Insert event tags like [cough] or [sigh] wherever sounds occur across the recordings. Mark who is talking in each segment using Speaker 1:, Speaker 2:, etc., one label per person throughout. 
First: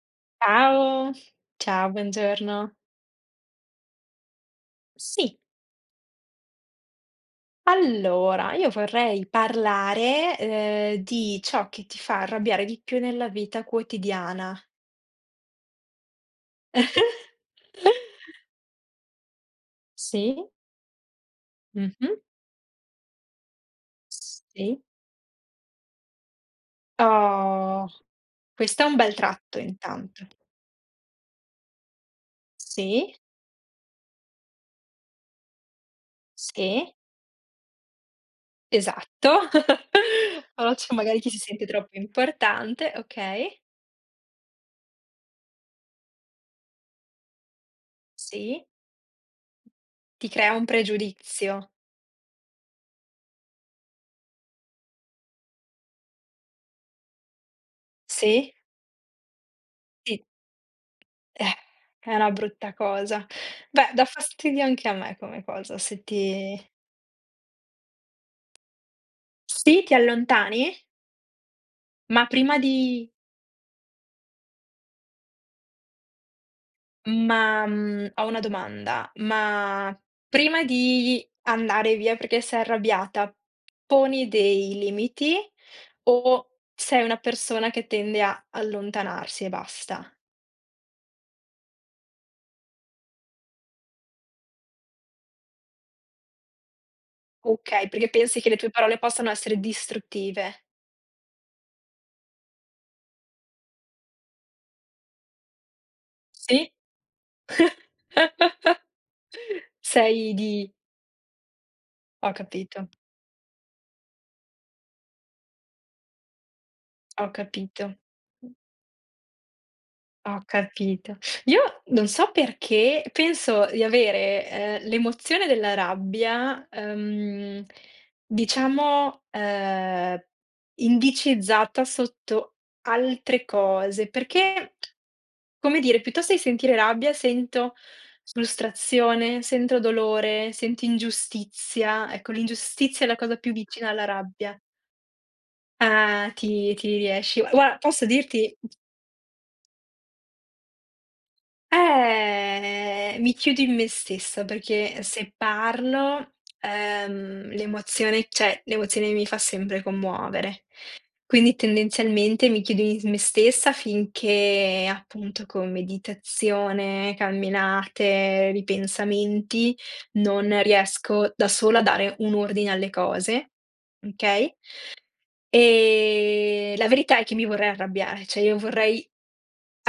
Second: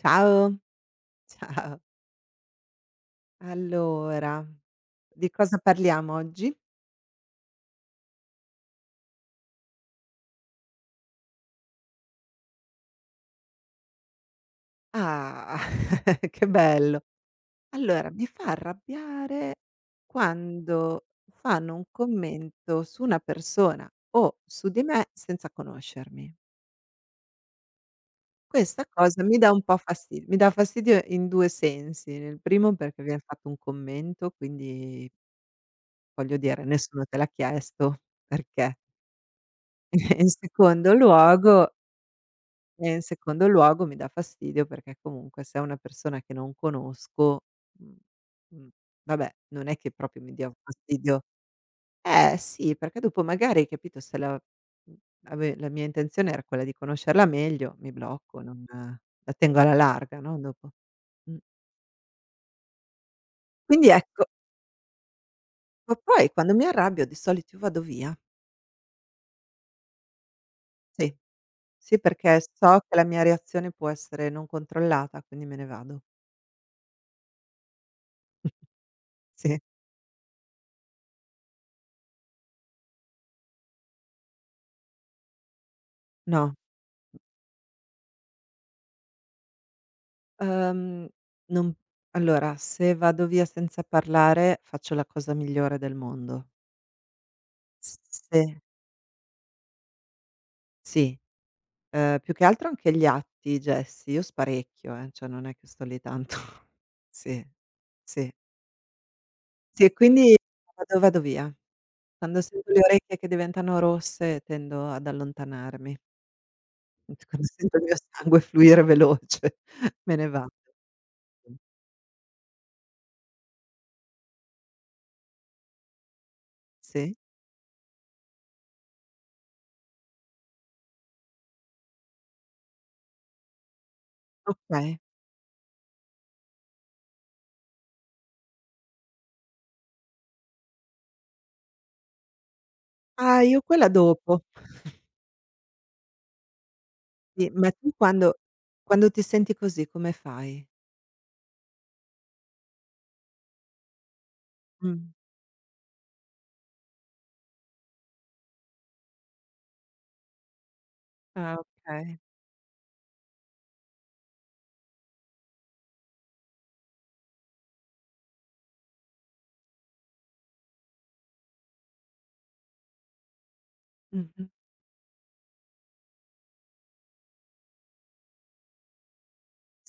Speaker 1: Ciao,
Speaker 2: Ciao,
Speaker 1: [laughs] ciao.
Speaker 2: ciao, buongiorno.
Speaker 1: Allora, di
Speaker 2: Sì,
Speaker 1: cosa parliamo oggi?
Speaker 2: allora io vorrei parlare, di ciò che ti fa arrabbiare di più nella vita quotidiana.
Speaker 1: Ah, [laughs] che bello. Allora, mi
Speaker 2: [laughs]
Speaker 1: fa arrabbiare
Speaker 2: Sì,
Speaker 1: quando fanno un
Speaker 2: mh-mh,
Speaker 1: commento su una persona o su di
Speaker 2: sì.
Speaker 1: me senza conoscermi.
Speaker 2: Oh, questo
Speaker 1: Questa
Speaker 2: è un bel
Speaker 1: cosa mi dà
Speaker 2: tratto
Speaker 1: un po' fastidio,
Speaker 2: intanto.
Speaker 1: mi dà fastidio in 2 sensi. Nel primo perché
Speaker 2: Sì,
Speaker 1: viene fatto un commento, quindi voglio dire
Speaker 2: sì,
Speaker 1: nessuno te l'ha chiesto, perché?
Speaker 2: esatto.
Speaker 1: [laughs] In
Speaker 2: [laughs] Però
Speaker 1: secondo
Speaker 2: c'è magari chi si sente
Speaker 1: luogo
Speaker 2: troppo
Speaker 1: E
Speaker 2: importante,
Speaker 1: in secondo
Speaker 2: okay,
Speaker 1: luogo mi dà fastidio perché comunque se è una persona che non conosco, mhmm,
Speaker 2: sì,
Speaker 1: mhmm, vabbè, non è che proprio
Speaker 2: ti
Speaker 1: mi dia
Speaker 2: crea un
Speaker 1: fastidio.
Speaker 2: pregiudizio.
Speaker 1: Eh sì, perché dopo magari, capito, se la mhmm, ave la mia intenzione era quella di conoscerla meglio, mi blocco,
Speaker 2: Sì,
Speaker 1: non la tengo alla larga,
Speaker 2: sì.
Speaker 1: no, dopo. Mh.
Speaker 2: Eh, è una brutta cosa.
Speaker 1: Quindi
Speaker 2: Beh, dà
Speaker 1: ecco.
Speaker 2: fastidio anche a me come cosa,
Speaker 1: Ma
Speaker 2: se
Speaker 1: poi quando
Speaker 2: ti
Speaker 1: mi arrabbio di solito io vado via.
Speaker 2: sì, ti allontani,
Speaker 1: Sì, sì,
Speaker 2: ma
Speaker 1: perché
Speaker 2: prima
Speaker 1: so che la
Speaker 2: di
Speaker 1: mia reazione può essere non controllata, quindi me ne vado.
Speaker 2: ma, ho una
Speaker 1: [laughs]
Speaker 2: domanda,
Speaker 1: Sì,
Speaker 2: ma prima di andare via perché sei arrabbiata, poni dei limiti o
Speaker 1: no.
Speaker 2: sei una persona che tende a allontanarsi e basta?
Speaker 1: Uhm, non Allora, se vado via senza parlare faccio la cosa migliore del mondo.
Speaker 2: Okay,
Speaker 1: S
Speaker 2: perché pensi
Speaker 1: sì.
Speaker 2: che le tue parole possano essere distruttive.
Speaker 1: Sì, più che altro anche gli atti, i gesti. Io sparecchio, cioè non è che sto lì tanto.
Speaker 2: Sì?
Speaker 1: [laughs] Sì, sì.
Speaker 2: [laughs]
Speaker 1: Sì, e quindi
Speaker 2: Sei di
Speaker 1: vado via.
Speaker 2: Ho
Speaker 1: Quando sento le
Speaker 2: capito,
Speaker 1: orecchie che diventano rosse tendo ad allontanarmi. [laughs]
Speaker 2: ho
Speaker 1: Quando sento il
Speaker 2: capito,
Speaker 1: mio sangue
Speaker 2: mh,
Speaker 1: fluire veloce [laughs] me ne
Speaker 2: ho
Speaker 1: vado.
Speaker 2: capito. Io non so perché penso di avere, l'emozione della rabbia,
Speaker 1: Sì,
Speaker 2: diciamo, indicizzata sotto altre cose, perché,
Speaker 1: okay.
Speaker 2: come dire, piuttosto di sentire rabbia sento frustrazione, sento dolore, sento ingiustizia. Ecco, l'ingiustizia è la cosa
Speaker 1: Ah,
Speaker 2: più
Speaker 1: io quella
Speaker 2: vicina alla
Speaker 1: dopo.
Speaker 2: rabbia. Ah, ti riesci.
Speaker 1: Sì, ma
Speaker 2: Guarda,
Speaker 1: tu
Speaker 2: posso
Speaker 1: quando
Speaker 2: dirti
Speaker 1: ti senti così come fai?
Speaker 2: mi chiudo in me stessa
Speaker 1: Mh.
Speaker 2: perché se parlo, l'emozione cioè, l'emozione mi fa sempre commuovere. Quindi
Speaker 1: Ah, okay.
Speaker 2: tendenzialmente mi chiudo in me stessa finché, appunto, con meditazione, camminate, ripensamenti, non riesco da sola a dare un ordine alle cose,
Speaker 1: Mh-mh.
Speaker 2: okay? La verità è che mi vorrei arrabbiare, cioè io vorrei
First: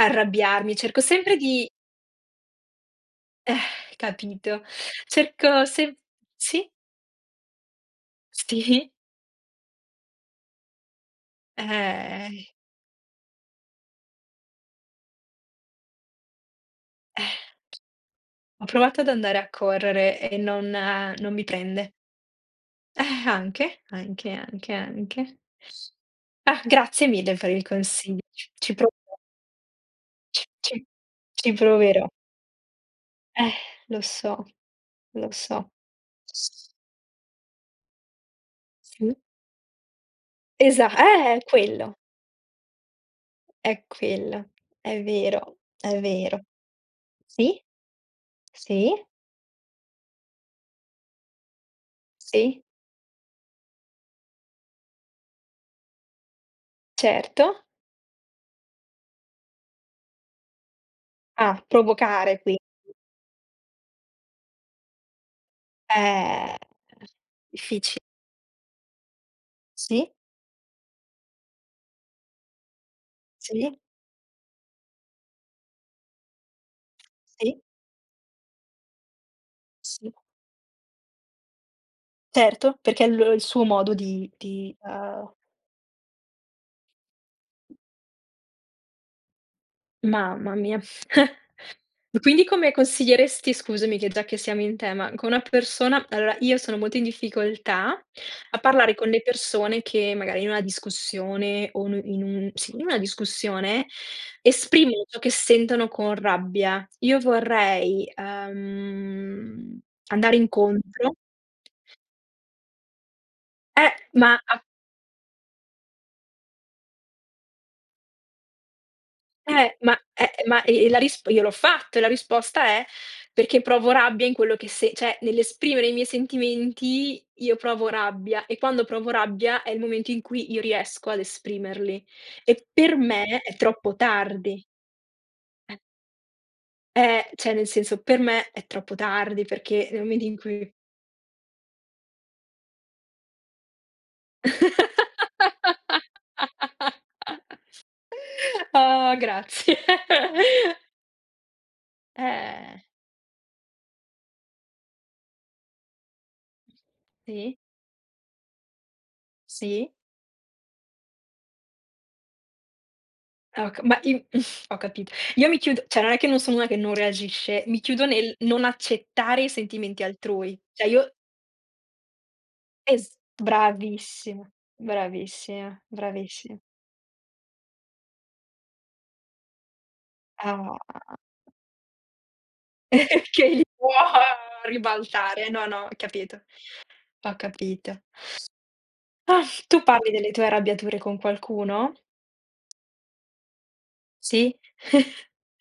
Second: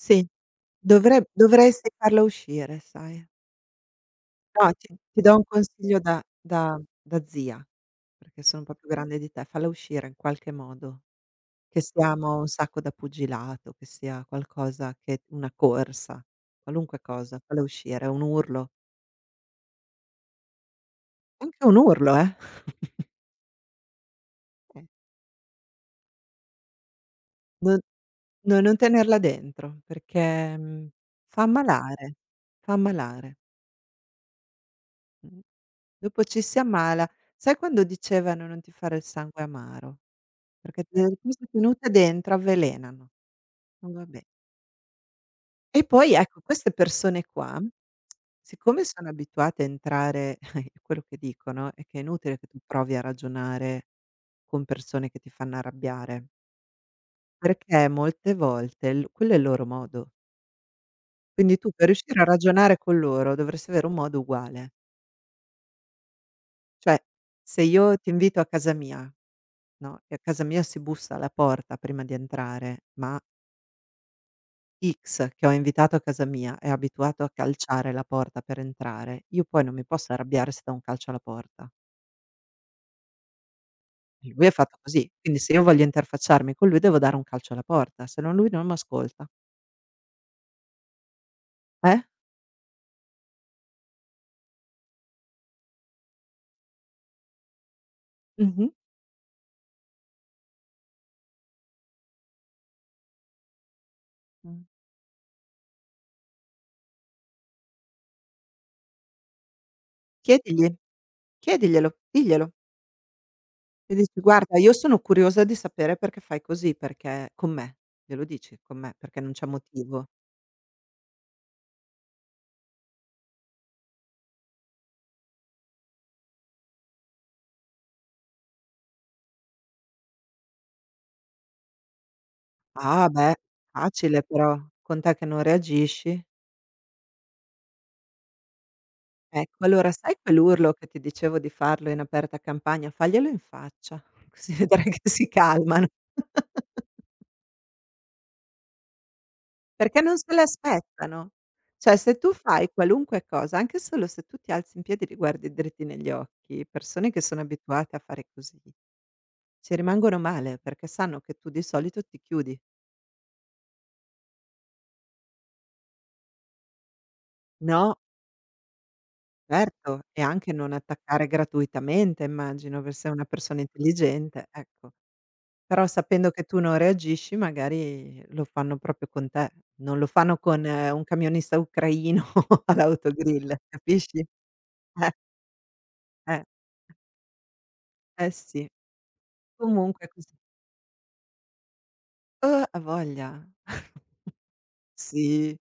Speaker 1: Sì,
Speaker 2: cerco
Speaker 1: dovre
Speaker 2: sempre di
Speaker 1: dovresti farla uscire, sai.
Speaker 2: capito,
Speaker 1: No, ti do un
Speaker 2: cerco sem
Speaker 1: consiglio da
Speaker 2: sì,
Speaker 1: da da zia, perché sono un po' più
Speaker 2: sì,
Speaker 1: grande di te, falla uscire in qualche modo, che
Speaker 2: ehm,
Speaker 1: siamo un sacco da pugilato, che sia qualcosa che una corsa, qualunque cosa,
Speaker 2: eh,
Speaker 1: falla uscire, un
Speaker 2: ho
Speaker 1: urlo,
Speaker 2: provato ad andare a correre e non mi
Speaker 1: anche un
Speaker 2: prende.
Speaker 1: urlo. [laughs]
Speaker 2: Anche, anche, anche, anche. Ah, grazie mille per il
Speaker 1: Non
Speaker 2: consiglio, ci
Speaker 1: No,
Speaker 2: ci
Speaker 1: non
Speaker 2: proverò,
Speaker 1: tenerla dentro perché,
Speaker 2: ci ci
Speaker 1: mhmm, fa
Speaker 2: ci proverò.
Speaker 1: ammalare, fa ammalare.
Speaker 2: Eh, lo so, lo
Speaker 1: Mh.
Speaker 2: so.
Speaker 1: Dopo ci si ammala. Sai quando dicevano: "Non ti fare il
Speaker 2: Sì,
Speaker 1: sangue amaro", perché
Speaker 2: esa
Speaker 1: te cose tenute
Speaker 2: quello.
Speaker 1: dentro avvelenano.
Speaker 2: È
Speaker 1: Non va bene.
Speaker 2: quello, è vero,
Speaker 1: E
Speaker 2: è
Speaker 1: poi ecco
Speaker 2: vero.
Speaker 1: queste persone qua,
Speaker 2: Sì,
Speaker 1: siccome
Speaker 2: sì,
Speaker 1: sono abituate a entrare [laughs] quello che dicono è che è inutile che tu
Speaker 2: sì,
Speaker 1: provi a ragionare con persone che ti fanno arrabbiare,
Speaker 2: certo.
Speaker 1: perché molte volte l quello è il loro modo. Quindi
Speaker 2: Ah,
Speaker 1: tu per riuscire a
Speaker 2: provocare qui,
Speaker 1: ragionare con loro dovresti avere un modo uguale.
Speaker 2: eh,
Speaker 1: Cioè, se io
Speaker 2: difficile.
Speaker 1: ti invito a casa mia, no,
Speaker 2: Sì,
Speaker 1: e a casa mia si bussa alla porta prima di entrare, ma
Speaker 2: sì,
Speaker 1: X che ho invitato a casa mia è abituato a
Speaker 2: sì,
Speaker 1: calciare la porta per entrare, io poi non mi posso
Speaker 2: sì,
Speaker 1: arrabbiare se do un calcio alla porta.
Speaker 2: certo, perché è lo il suo modo di
Speaker 1: E lui è
Speaker 2: di
Speaker 1: fatto così, quindi se io voglio interfacciarmi con lui devo dare un calcio alla porta, se no lui non m'ascolta.
Speaker 2: mamma mia. [laughs]
Speaker 1: Eh?
Speaker 2: Quindi come consiglieresti scusami che già che siamo in tema, con una persona allora io sono molto in difficoltà a
Speaker 1: Mh-mh.
Speaker 2: parlare con le persone che magari in una discussione o n in un sì, in una discussione
Speaker 1: Mh.
Speaker 2: esprimono ciò che sentono con rabbia. Io vorrei, andare
Speaker 1: Chiedigli,
Speaker 2: incontro
Speaker 1: chiediglielo, diglielo.
Speaker 2: eh,
Speaker 1: E dici:
Speaker 2: ma
Speaker 1: "Guarda,
Speaker 2: a
Speaker 1: io sono curiosa di sapere perché fai così, perché", con me, glielo dici, con me, perché non c'è motivo.
Speaker 2: Ma e la risp io l'ho fatto e la risposta è: perché provo rabbia in quello che se cioè nell'esprimere i miei sentimenti io provo rabbia e quando provo rabbia è il momento in cui io riesco ad esprimerli. E per
Speaker 1: "Ah, beh,
Speaker 2: me è troppo
Speaker 1: facile però,
Speaker 2: tardi.
Speaker 1: con te che non reagisci".
Speaker 2: Cioè nel senso, per me è troppo tardi
Speaker 1: Ecco,
Speaker 2: perché
Speaker 1: allora
Speaker 2: nel
Speaker 1: sai
Speaker 2: momento in
Speaker 1: quell'urlo
Speaker 2: cui
Speaker 1: che ti dicevo di farlo in aperta campagna? Faglielo in faccia, [laughs] così vedrai che si calmano.
Speaker 2: [laughs]
Speaker 1: [laughs]
Speaker 2: Oh, grazie.
Speaker 1: Perché non se
Speaker 2: [laughs]
Speaker 1: l'aspettano. Cioè, se tu fai
Speaker 2: Eh.
Speaker 1: qualunque cosa, anche solo se tu ti alzi in piedi e li guardi dritti negli occhi, persone che sono
Speaker 2: Sì,
Speaker 1: abituate a fare così. Ci
Speaker 2: sì.
Speaker 1: rimangono male, perché sanno che tu di solito ti chiudi.
Speaker 2: Ah oka ma i [laughs] ho capito. Io mi chiudo cioè non è che non sono una che non reagisce, mi
Speaker 1: No,
Speaker 2: chiudo nel non accettare i
Speaker 1: certo,
Speaker 2: sentimenti
Speaker 1: e anche
Speaker 2: altrui.
Speaker 1: non
Speaker 2: Cioè io
Speaker 1: attaccare gratuitamente immagino, per
Speaker 2: es
Speaker 1: sei una persona intelligente,
Speaker 2: bravissima,
Speaker 1: ecco.
Speaker 2: bravissima,
Speaker 1: Però sapendo che
Speaker 2: bravissi
Speaker 1: tu non reagisci magari lo fanno proprio con te, non lo fanno con
Speaker 2: Ah,
Speaker 1: un camionista ucraino [laughs]
Speaker 2: [laughs] che
Speaker 1: all'autogrill,
Speaker 2: li può
Speaker 1: capisci? Eh,
Speaker 2: ribaltare. No, no, capito,
Speaker 1: eh,
Speaker 2: ho capito.
Speaker 1: eh sì.
Speaker 2: Ah, tu
Speaker 1: Comunque è
Speaker 2: parli delle
Speaker 1: così.
Speaker 2: tue arrabbiature con qualcuno?
Speaker 1: Oh, a voglia. [laughs]
Speaker 2: Sì? [laughs]
Speaker 1: Sì,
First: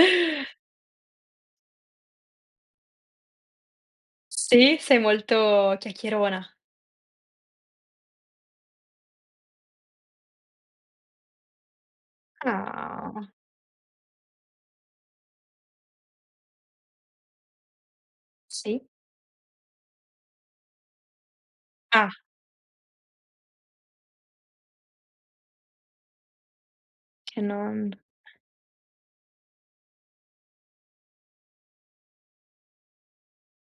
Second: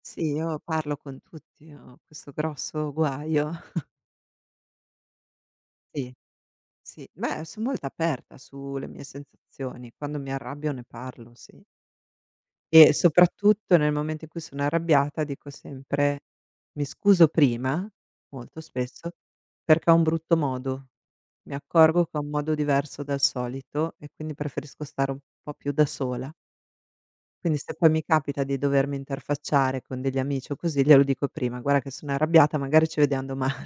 Speaker 1: sì, io parlo con tutti, ho questo grosso guaio.
Speaker 2: Sì? Sei molto
Speaker 1: Sì.
Speaker 2: chiacchierona.
Speaker 1: Sì, beh, son molto aperta sulle mie sensazioni. Quando mi arrabbio ne parlo, sì. E
Speaker 2: Ah,
Speaker 1: soprattutto nel momento in cui sono arrabbiata dico sempre: "Mi scuso prima", molto
Speaker 2: sì?
Speaker 1: spesso, "perché ho un brutto modo. Mi accorgo
Speaker 2: Ah,
Speaker 1: che ho un modo diverso dal solito e quindi preferisco stare un po' più da sola".
Speaker 2: che
Speaker 1: Quindi se poi
Speaker 2: non
Speaker 1: mi capita di dovermi interfacciare con degli amici o così, glielo dico prima: "Guarda che sono arrabbiata, magari ci vediam domani".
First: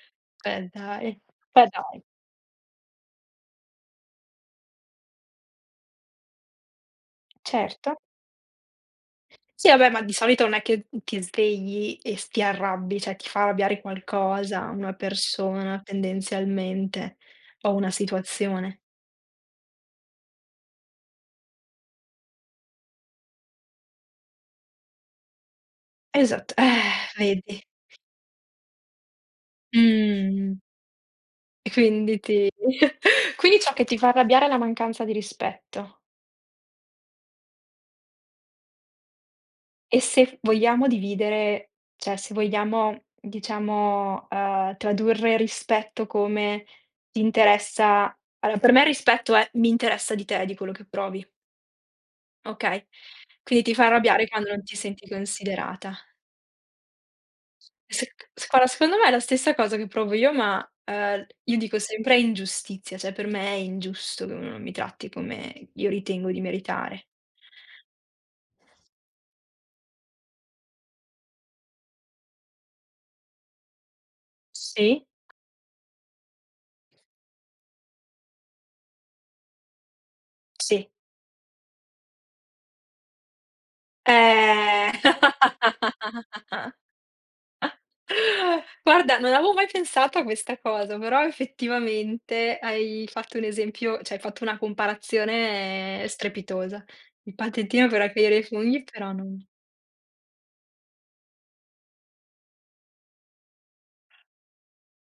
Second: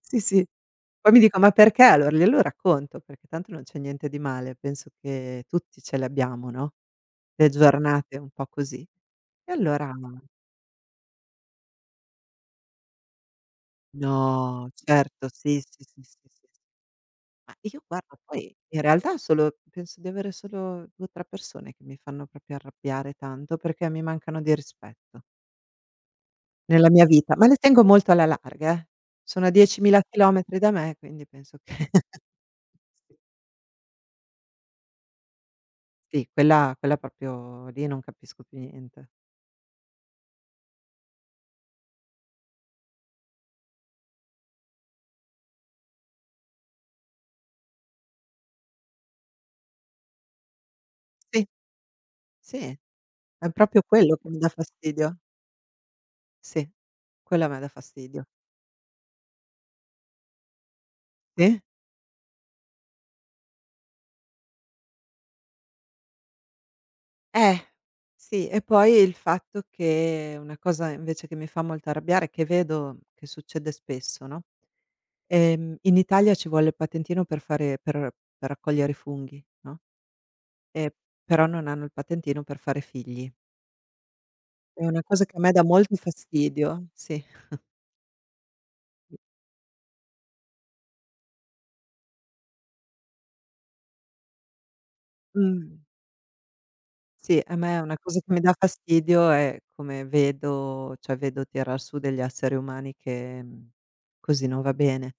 Speaker 1: Sì, sì.
Speaker 2: Beh
Speaker 1: Poi mi
Speaker 2: dai.
Speaker 1: dico: "Ma
Speaker 2: Beh
Speaker 1: perché?"
Speaker 2: dai,
Speaker 1: Allora glielo racconto, perché tanto non c'è niente di male, penso che tutti ce le abbiamo, no, le
Speaker 2: certo.
Speaker 1: giornate un po' così. E
Speaker 2: Sì vabbè,
Speaker 1: allora
Speaker 2: ma di solito non è che ti svegli e s ti arrabbi, cioè ti fa arrabbiare
Speaker 1: no,
Speaker 2: qualcosa, una
Speaker 1: certo, sì,
Speaker 2: persona
Speaker 1: sì, sì, sì, sì.
Speaker 2: tendenzialmente,
Speaker 1: Ma
Speaker 2: o
Speaker 1: io
Speaker 2: una
Speaker 1: guarda poi in
Speaker 2: situazione.
Speaker 1: realtà solo penso di avere solo 2 o 3 persone che mi fanno proprio arrabbiare tanto, perché mi mancano di rispetto
Speaker 2: Esatto,
Speaker 1: nella mia vita, ma le
Speaker 2: vedi.
Speaker 1: tengo molto alla larga, eh. Sono a 10.000
Speaker 2: Mh.
Speaker 1: chilometri da me, quindi penso
Speaker 2: E
Speaker 1: che.
Speaker 2: quindi ti [laughs] Quindi ciò che ti fa arrabbiare è la mancanza di rispetto.
Speaker 1: Sì, quella quella proprio lì non capisco più niente.
Speaker 2: E se vogliamo dividere cioè se vogliamo, diciamo, tradurre rispetto come ti interessa allora per me rispetto è: mi interessa di te, di quello che provi,
Speaker 1: Sì, sì,
Speaker 2: okay?
Speaker 1: è
Speaker 2: Quindi ti
Speaker 1: proprio
Speaker 2: fa
Speaker 1: quello
Speaker 2: arrabbiare
Speaker 1: che mi dà
Speaker 2: quando non ti senti
Speaker 1: fastidio.
Speaker 2: considerata.
Speaker 1: Sì, quello a me dà
Speaker 2: Sec
Speaker 1: fastidio.
Speaker 2: s guarda, secondo me è la stessa cosa che provo io, ma, io
Speaker 1: Sì?
Speaker 2: dico sempre è ingiustizia, cioè per me è ingiusto che uno non mi tratti come io ritengo di meritare.
Speaker 1: Eh, sì, e poi il fatto che una cosa invece che mi fa molto arrabbiare, che vedo che succede spesso, no,
Speaker 2: Sì,
Speaker 1: in Italia ci vuole il patentino per raccogliere i funghi, no,
Speaker 2: sì.
Speaker 1: ehm, però non hanno il patentino per fare figli. È
Speaker 2: Eh.
Speaker 1: una cosa che a me dà molto
Speaker 2: [laughs]
Speaker 1: fastidio, sì.
Speaker 2: Guarda, non avevo mai pensato a questa cosa, però effettivamente hai fatto un esempio cioè hai fatto una
Speaker 1: Mh.
Speaker 2: comparazione strepitosa. Il
Speaker 1: Sì, a me
Speaker 2: patentino
Speaker 1: una
Speaker 2: per
Speaker 1: cosa che
Speaker 2: raccogliere
Speaker 1: mi
Speaker 2: i
Speaker 1: dà
Speaker 2: funghi però
Speaker 1: fastidio
Speaker 2: non
Speaker 1: è come vedo cioè vedo tirar su degli esseri umani che, così non va bene.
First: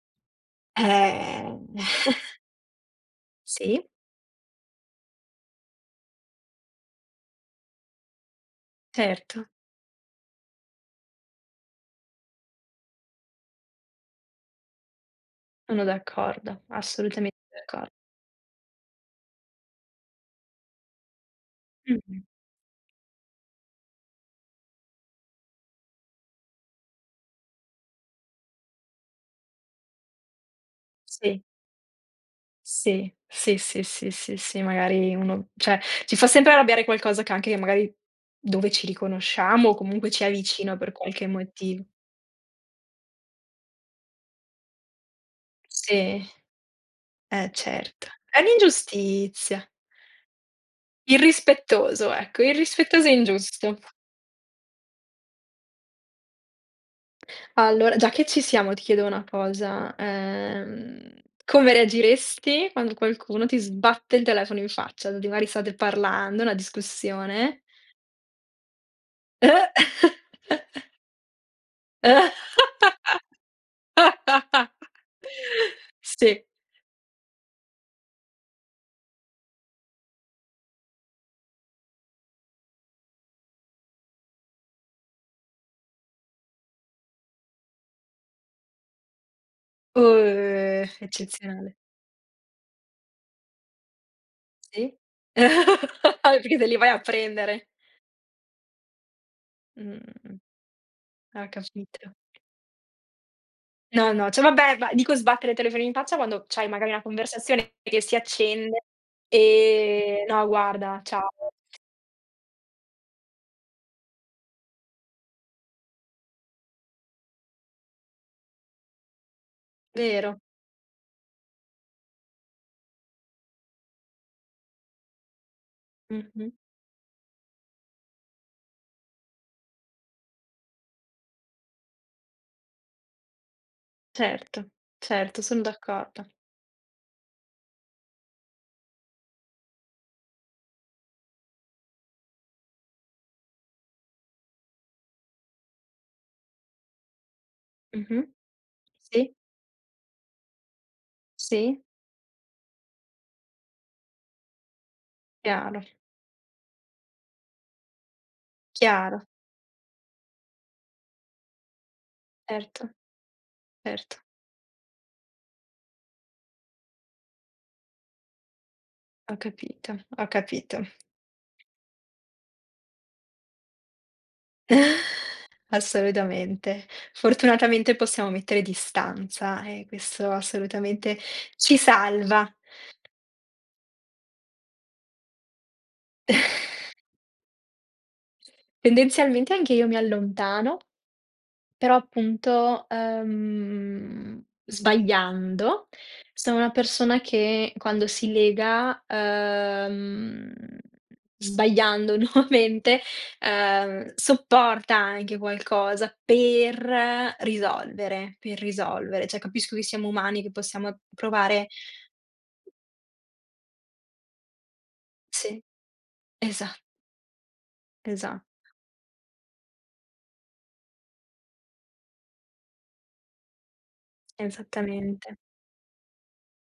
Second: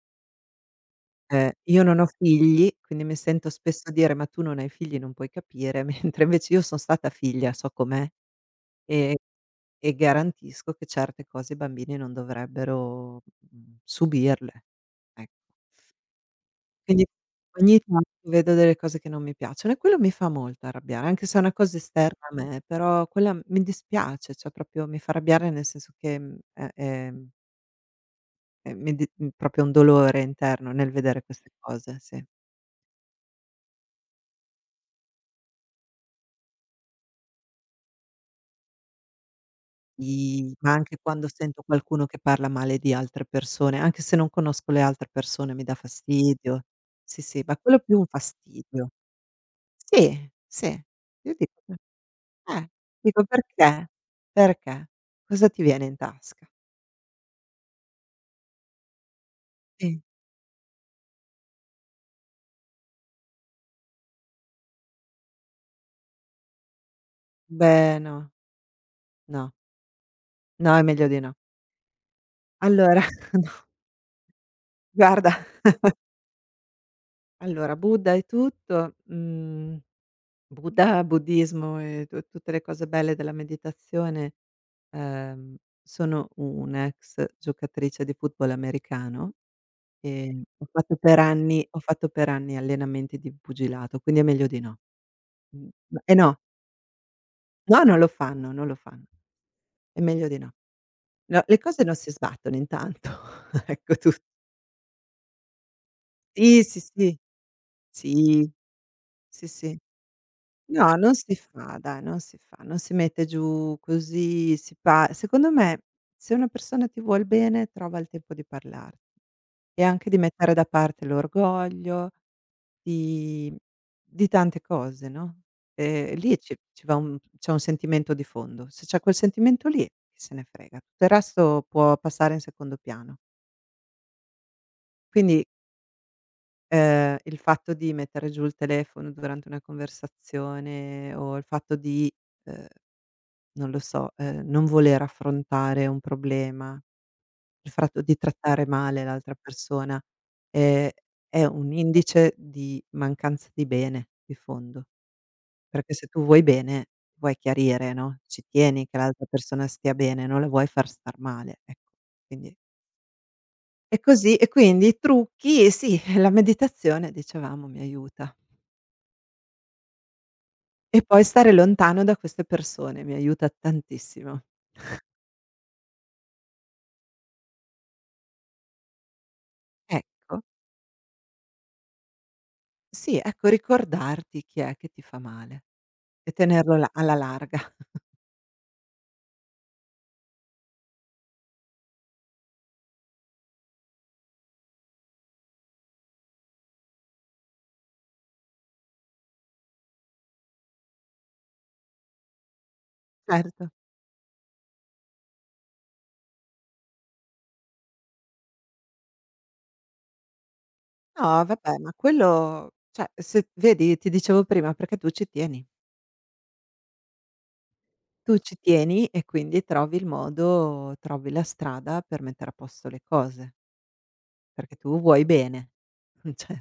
Speaker 2: eh,
Speaker 1: Io non ho
Speaker 2: [laughs]
Speaker 1: figli, quindi mi sento
Speaker 2: sì,
Speaker 1: spesso dire: "Ma tu non hai figli, non puoi capire", [laughs] mentre invece io son stata figlia, so com'è e
Speaker 2: certo,
Speaker 1: e garantisco che certe cose i bambini non dovrebbero, subirle, ec
Speaker 2: sono d'accordo,
Speaker 1: Quindi
Speaker 2: assolutamente
Speaker 1: ogni
Speaker 2: d'accordo.
Speaker 1: tanto vedo delle cose che non mi piacciono e quello mi fa molto arrabbiare, anche se è una cosa
Speaker 2: Mh-mh.
Speaker 1: esterna a me, però quella mi dispiace, cioè proprio mi fa arrabbiare nel senso che, mhmm, è mm, è mi di mhmm, proprio un dolore interno nel vedere
Speaker 2: Sì,
Speaker 1: queste cose, sì.
Speaker 2: sì, sì, sì, sì, sì, sì, magari uno cioè ci fa sempre arrabbiare qualcosa che anche magari dove ci riconosciamo o comunque ci è
Speaker 1: I Ma
Speaker 2: vicino per
Speaker 1: anche quando
Speaker 2: qualche
Speaker 1: sento
Speaker 2: motivo.
Speaker 1: qualcuno che parla male di altre persone, anche se non conosco le altre persone mi dà
Speaker 2: Sì.
Speaker 1: fastidio. Sì, sì,
Speaker 2: Eh
Speaker 1: ma quello è più un
Speaker 2: certo, è
Speaker 1: fastidio.
Speaker 2: un'ingiustizia.
Speaker 1: Sì, sì, io dico.
Speaker 2: Irrispettoso, ecco,
Speaker 1: Eh,
Speaker 2: irrispettoso e
Speaker 1: Dico:
Speaker 2: ingiusto.
Speaker 1: "Perché? Perché? Cosa ti viene in tasca?"
Speaker 2: Allora, già che ci siamo ti chiedo una cosa,
Speaker 1: Sì.
Speaker 2: come reagiresti quando qualcuno ti sbatte il telefono in faccia? Quindi magari state parlando, una discussione.
Speaker 1: Beh, no, no,
Speaker 2: Eh!
Speaker 1: no, è meglio di no. Allora [laughs] no,
Speaker 2: [laughs]
Speaker 1: guarda,
Speaker 2: Sì.
Speaker 1: allora Buddha e tutto, Buddha, buddismo e tu tutte le cose belle della meditazione, ehm, sono un'ex giocatrice di football americano e
Speaker 2: Eccezionale.
Speaker 1: ho fatto per anni allenamenti di pugilato, quindi è meglio di no.
Speaker 2: Sì?
Speaker 1: Mhmm, e
Speaker 2: [laughs]
Speaker 1: no,
Speaker 2: Perché te li vai a prendere.
Speaker 1: no, non lo fanno, non lo fanno. È meglio di
Speaker 2: Mh,
Speaker 1: no. No,
Speaker 2: ho
Speaker 1: le cose non
Speaker 2: capito.
Speaker 1: si sbattono intanto, [laughs] ecco, tu.
Speaker 2: No, no, cioè vabbè, ma dico sbattere il telefono in faccia quando
Speaker 1: Sì,
Speaker 2: c'hai
Speaker 1: sì,
Speaker 2: magari una
Speaker 1: sì,
Speaker 2: conversazione che si
Speaker 1: sì,
Speaker 2: accende,
Speaker 1: sì, sì.
Speaker 2: no
Speaker 1: No,
Speaker 2: guarda,
Speaker 1: non
Speaker 2: ciao.
Speaker 1: si fa dai, non si fa, non si mette giù così, si pa secondo me se una persona ti vuol bene trova il tempo di parlarti e anche di
Speaker 2: Vero.
Speaker 1: mettere da parte l'orgoglio, di di tante cose, no, lì
Speaker 2: Mh-mh.
Speaker 1: ci ci va un c'è un sentimento di fondo. Se c'è quel sentimento lì, chi se ne frega, tutto il resto può passare in secondo piano.
Speaker 2: Certo, certo,
Speaker 1: Quindi
Speaker 2: sono d'accordo.
Speaker 1: Il fatto di mettere giù il telefono durante una conversazione o il fatto di, ehm, non lo so, non voler affrontare un problema, il fatto di
Speaker 2: Mh-mh.
Speaker 1: trattare male
Speaker 2: Sì,
Speaker 1: l'altra persona, ehm, è un
Speaker 2: sì,
Speaker 1: indice di mancanza di bene di fondo,
Speaker 2: chiaro,
Speaker 1: perché se tu vuoi bene vuoi chiarire, no, ci tieni che
Speaker 2: chiaro,
Speaker 1: l'altra persona stia bene, non la vuoi far star male, ecco. Quindi
Speaker 2: certo,
Speaker 1: e
Speaker 2: certo.
Speaker 1: così e quindi i trucchi sì, [laughs] la meditazione dicevamo mi aiuta.
Speaker 2: Ho capito, ho capito.
Speaker 1: E poi stare lontano da queste persone mi aiuta tantissimo.
Speaker 2: [laughs] Assolutamente. Fortunatamente possiamo mettere distanza e questo
Speaker 1: Ecco,
Speaker 2: assolutamente ci salva.
Speaker 1: sì, ecco ricordarti chi è che ti fa male e tenerlo là alla larga. [laughs]
Speaker 2: Tendenzialmente anche io mi allontano Però appunto, sbagliando, sono una persona che quando si lega, sbagliando [laughs] nuovamente,
Speaker 1: Certo.
Speaker 2: sopporta anche qualcosa per risolvere, per risolvere. Cioè capisco che siamo umani, che possiamo
Speaker 1: No
Speaker 2: provare
Speaker 1: vabbè, ma quello cioè se vedi ti dicevo prima perché tu ci
Speaker 2: sì,
Speaker 1: tieni.
Speaker 2: esa
Speaker 1: Tu
Speaker 2: esa
Speaker 1: ci tieni e quindi trovi il modo, trovi la strada per mettere a posto le cose, perché tu vuoi
Speaker 2: esattamente.
Speaker 1: bene. [laughs] Cioè,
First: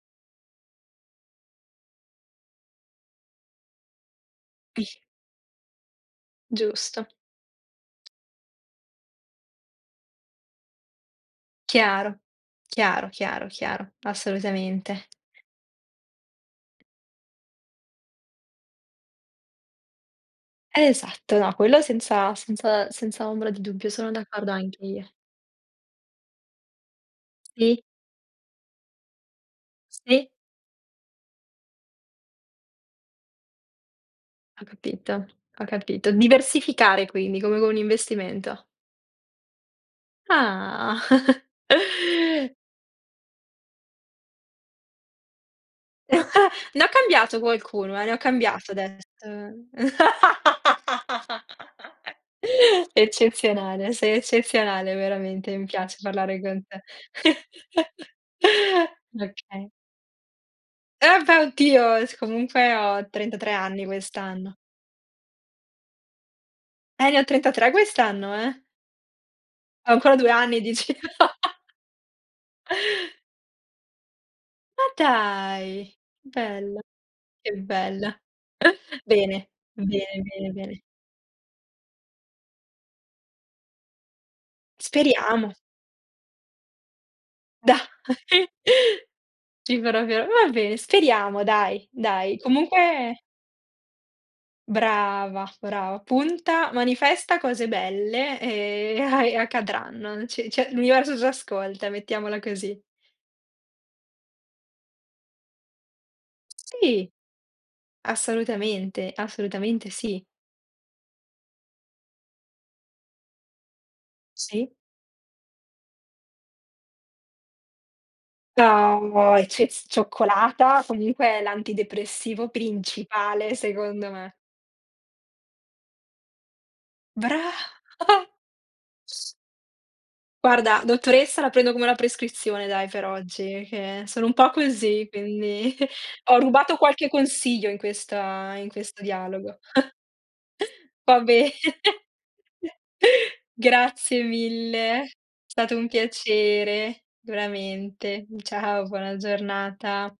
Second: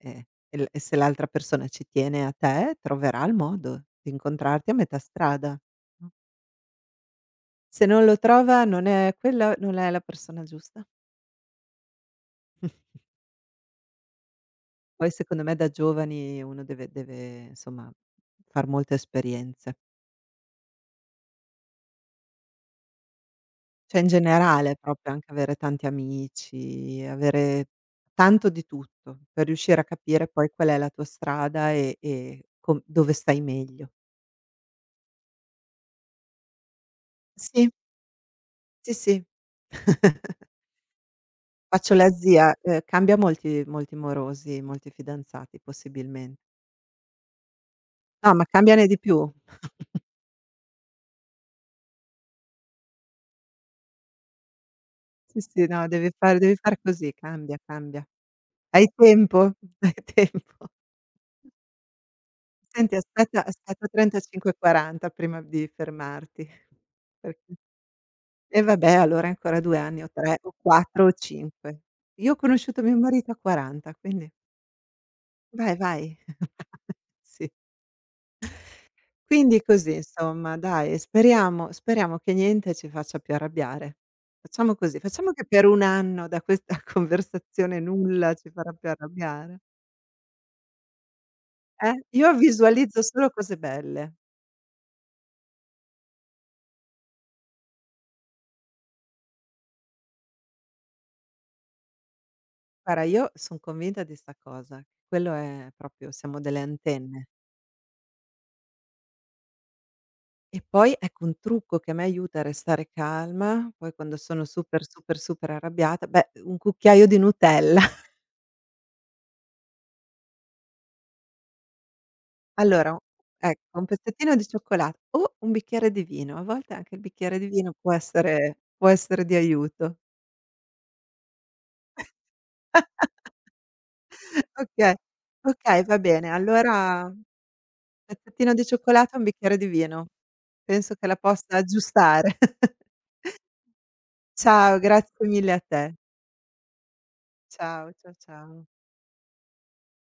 Speaker 1: ehm, e l e se l'altra persona ci tiene a te troverà il modo di incontrarti a metà
Speaker 2: [laughs]
Speaker 1: strada. Mh.
Speaker 2: Giusto.
Speaker 1: Se non lo trova non è la persona giusta.
Speaker 2: Chiaro, chiaro, chiaro, chiaro, assolutamente.
Speaker 1: Poi secondo me da giovani uno deve insomma far molte esperienze.
Speaker 2: Esatto, no, quello senza ombra di dubbio,
Speaker 1: Cioè in
Speaker 2: sono d'accordo
Speaker 1: generale
Speaker 2: anche io.
Speaker 1: proprio anche avere tanti amici, avere
Speaker 2: Sì,
Speaker 1: tanto di tutto per riuscire a capire
Speaker 2: sì,
Speaker 1: poi qual è la tua strada e com dove stai meglio.
Speaker 2: ho capito, ho capito. Diversificare quindi, come
Speaker 1: Sì,
Speaker 2: con un investimento.
Speaker 1: sì, sì. [laughs]
Speaker 2: Ah.
Speaker 1: Faccio la zia,
Speaker 2: [laughs]
Speaker 1: cambia molti molti morosi, molti fidanzati possibilmente.
Speaker 2: Ne ho cambiato qualcuno, ne ho
Speaker 1: No, ma
Speaker 2: cambiato
Speaker 1: cambiane di
Speaker 2: adesso.
Speaker 1: più.
Speaker 2: [laughs] Eccezionale, sei eccezionale
Speaker 1: Sì,
Speaker 2: veramente,
Speaker 1: sì,
Speaker 2: mi
Speaker 1: no,
Speaker 2: piace parlare
Speaker 1: devi
Speaker 2: con
Speaker 1: far
Speaker 2: te.
Speaker 1: così, cambia, cambia.
Speaker 2: [laughs]
Speaker 1: Hai tempo?
Speaker 2: Okay.
Speaker 1: [laughs] Hai tempo.
Speaker 2: Eh beh, oddio, s comunque
Speaker 1: Senti,
Speaker 2: ho
Speaker 1: aspetta
Speaker 2: 33 anni
Speaker 1: aspetta 35,
Speaker 2: quest'anno.
Speaker 1: 40 prima di fermarti.
Speaker 2: Ne ho
Speaker 1: Perché
Speaker 2: 33 quest'anno, eh.
Speaker 1: e vabbè, allora ancora 2
Speaker 2: Ho
Speaker 1: anni o
Speaker 2: ancora 2
Speaker 1: 3 o
Speaker 2: anni dici?
Speaker 1: 4 o
Speaker 2: [laughs]
Speaker 1: 5. Io ho conosciuto mio marito a 40, quindi
Speaker 2: Ma
Speaker 1: vai,
Speaker 2: dai,
Speaker 1: vai.
Speaker 2: bello,
Speaker 1: [laughs] Sì.
Speaker 2: che bella. Bene,
Speaker 1: Quindi così,
Speaker 2: bene, bene,
Speaker 1: insomma,
Speaker 2: bene.
Speaker 1: dai, speriamo che niente ci faccia più arrabbiare. Facciamo così, facciamo che
Speaker 2: Speriamo,
Speaker 1: per 1 anno da questa [laughs]
Speaker 2: da
Speaker 1: conversazione nulla ci
Speaker 2: [laughs]
Speaker 1: farà più arrabbiare.
Speaker 2: Sì, proprio. Va bene, speriamo dai,
Speaker 1: Io
Speaker 2: dai.
Speaker 1: visualizzo
Speaker 2: Comunque
Speaker 1: solo cose belle.
Speaker 2: brava, brava. Punta, manifesta cose belle e [laughs] e accadranno. Ci cioè, l'universo ci ascolta, mettiamola così.
Speaker 1: Guarda, io son convinta di 'sta cosa. Quello è proprio Siamo delle
Speaker 2: Sì,
Speaker 1: antenne.
Speaker 2: assolutamente, assolutamente sì.
Speaker 1: E poi, ecco, un trucco che a me aiuta a restare calma, poi quando sono
Speaker 2: Sì.
Speaker 1: super, super, super arrabbiata, beh, un cucchiaio di Nutella. [laughs]
Speaker 2: No, e ce s cioccolata comunque è l'antidepressivo
Speaker 1: Allora,
Speaker 2: principale
Speaker 1: ecco, un
Speaker 2: secondo
Speaker 1: pezzettino
Speaker 2: me.
Speaker 1: di cioccolato o un bicchiere di vino. A volte anche il bicchiere
Speaker 2: Bra
Speaker 1: di vino
Speaker 2: [laughs]
Speaker 1: può essere di aiuto.
Speaker 2: Guarda, dottoressa la prendo come una prescrizione dai per oggi, che sono un po'
Speaker 1: Okay,
Speaker 2: così, quindi
Speaker 1: okay, va
Speaker 2: [laughs]
Speaker 1: bene.
Speaker 2: ho rubato qualche
Speaker 1: Allora,
Speaker 2: consiglio in
Speaker 1: pezzettino
Speaker 2: questa
Speaker 1: di
Speaker 2: in questo
Speaker 1: cioccolato e un bicchiere
Speaker 2: dialogo.
Speaker 1: di vino. Penso che la
Speaker 2: Va bene.
Speaker 1: possa aggiustare. [laughs]
Speaker 2: [laughs] Grazie
Speaker 1: Ciao,
Speaker 2: mille, è
Speaker 1: grazie mille a
Speaker 2: stato un
Speaker 1: te.
Speaker 2: piacere,
Speaker 1: Ciao,
Speaker 2: veramente.
Speaker 1: ciao.
Speaker 2: Ciao, buona giornata.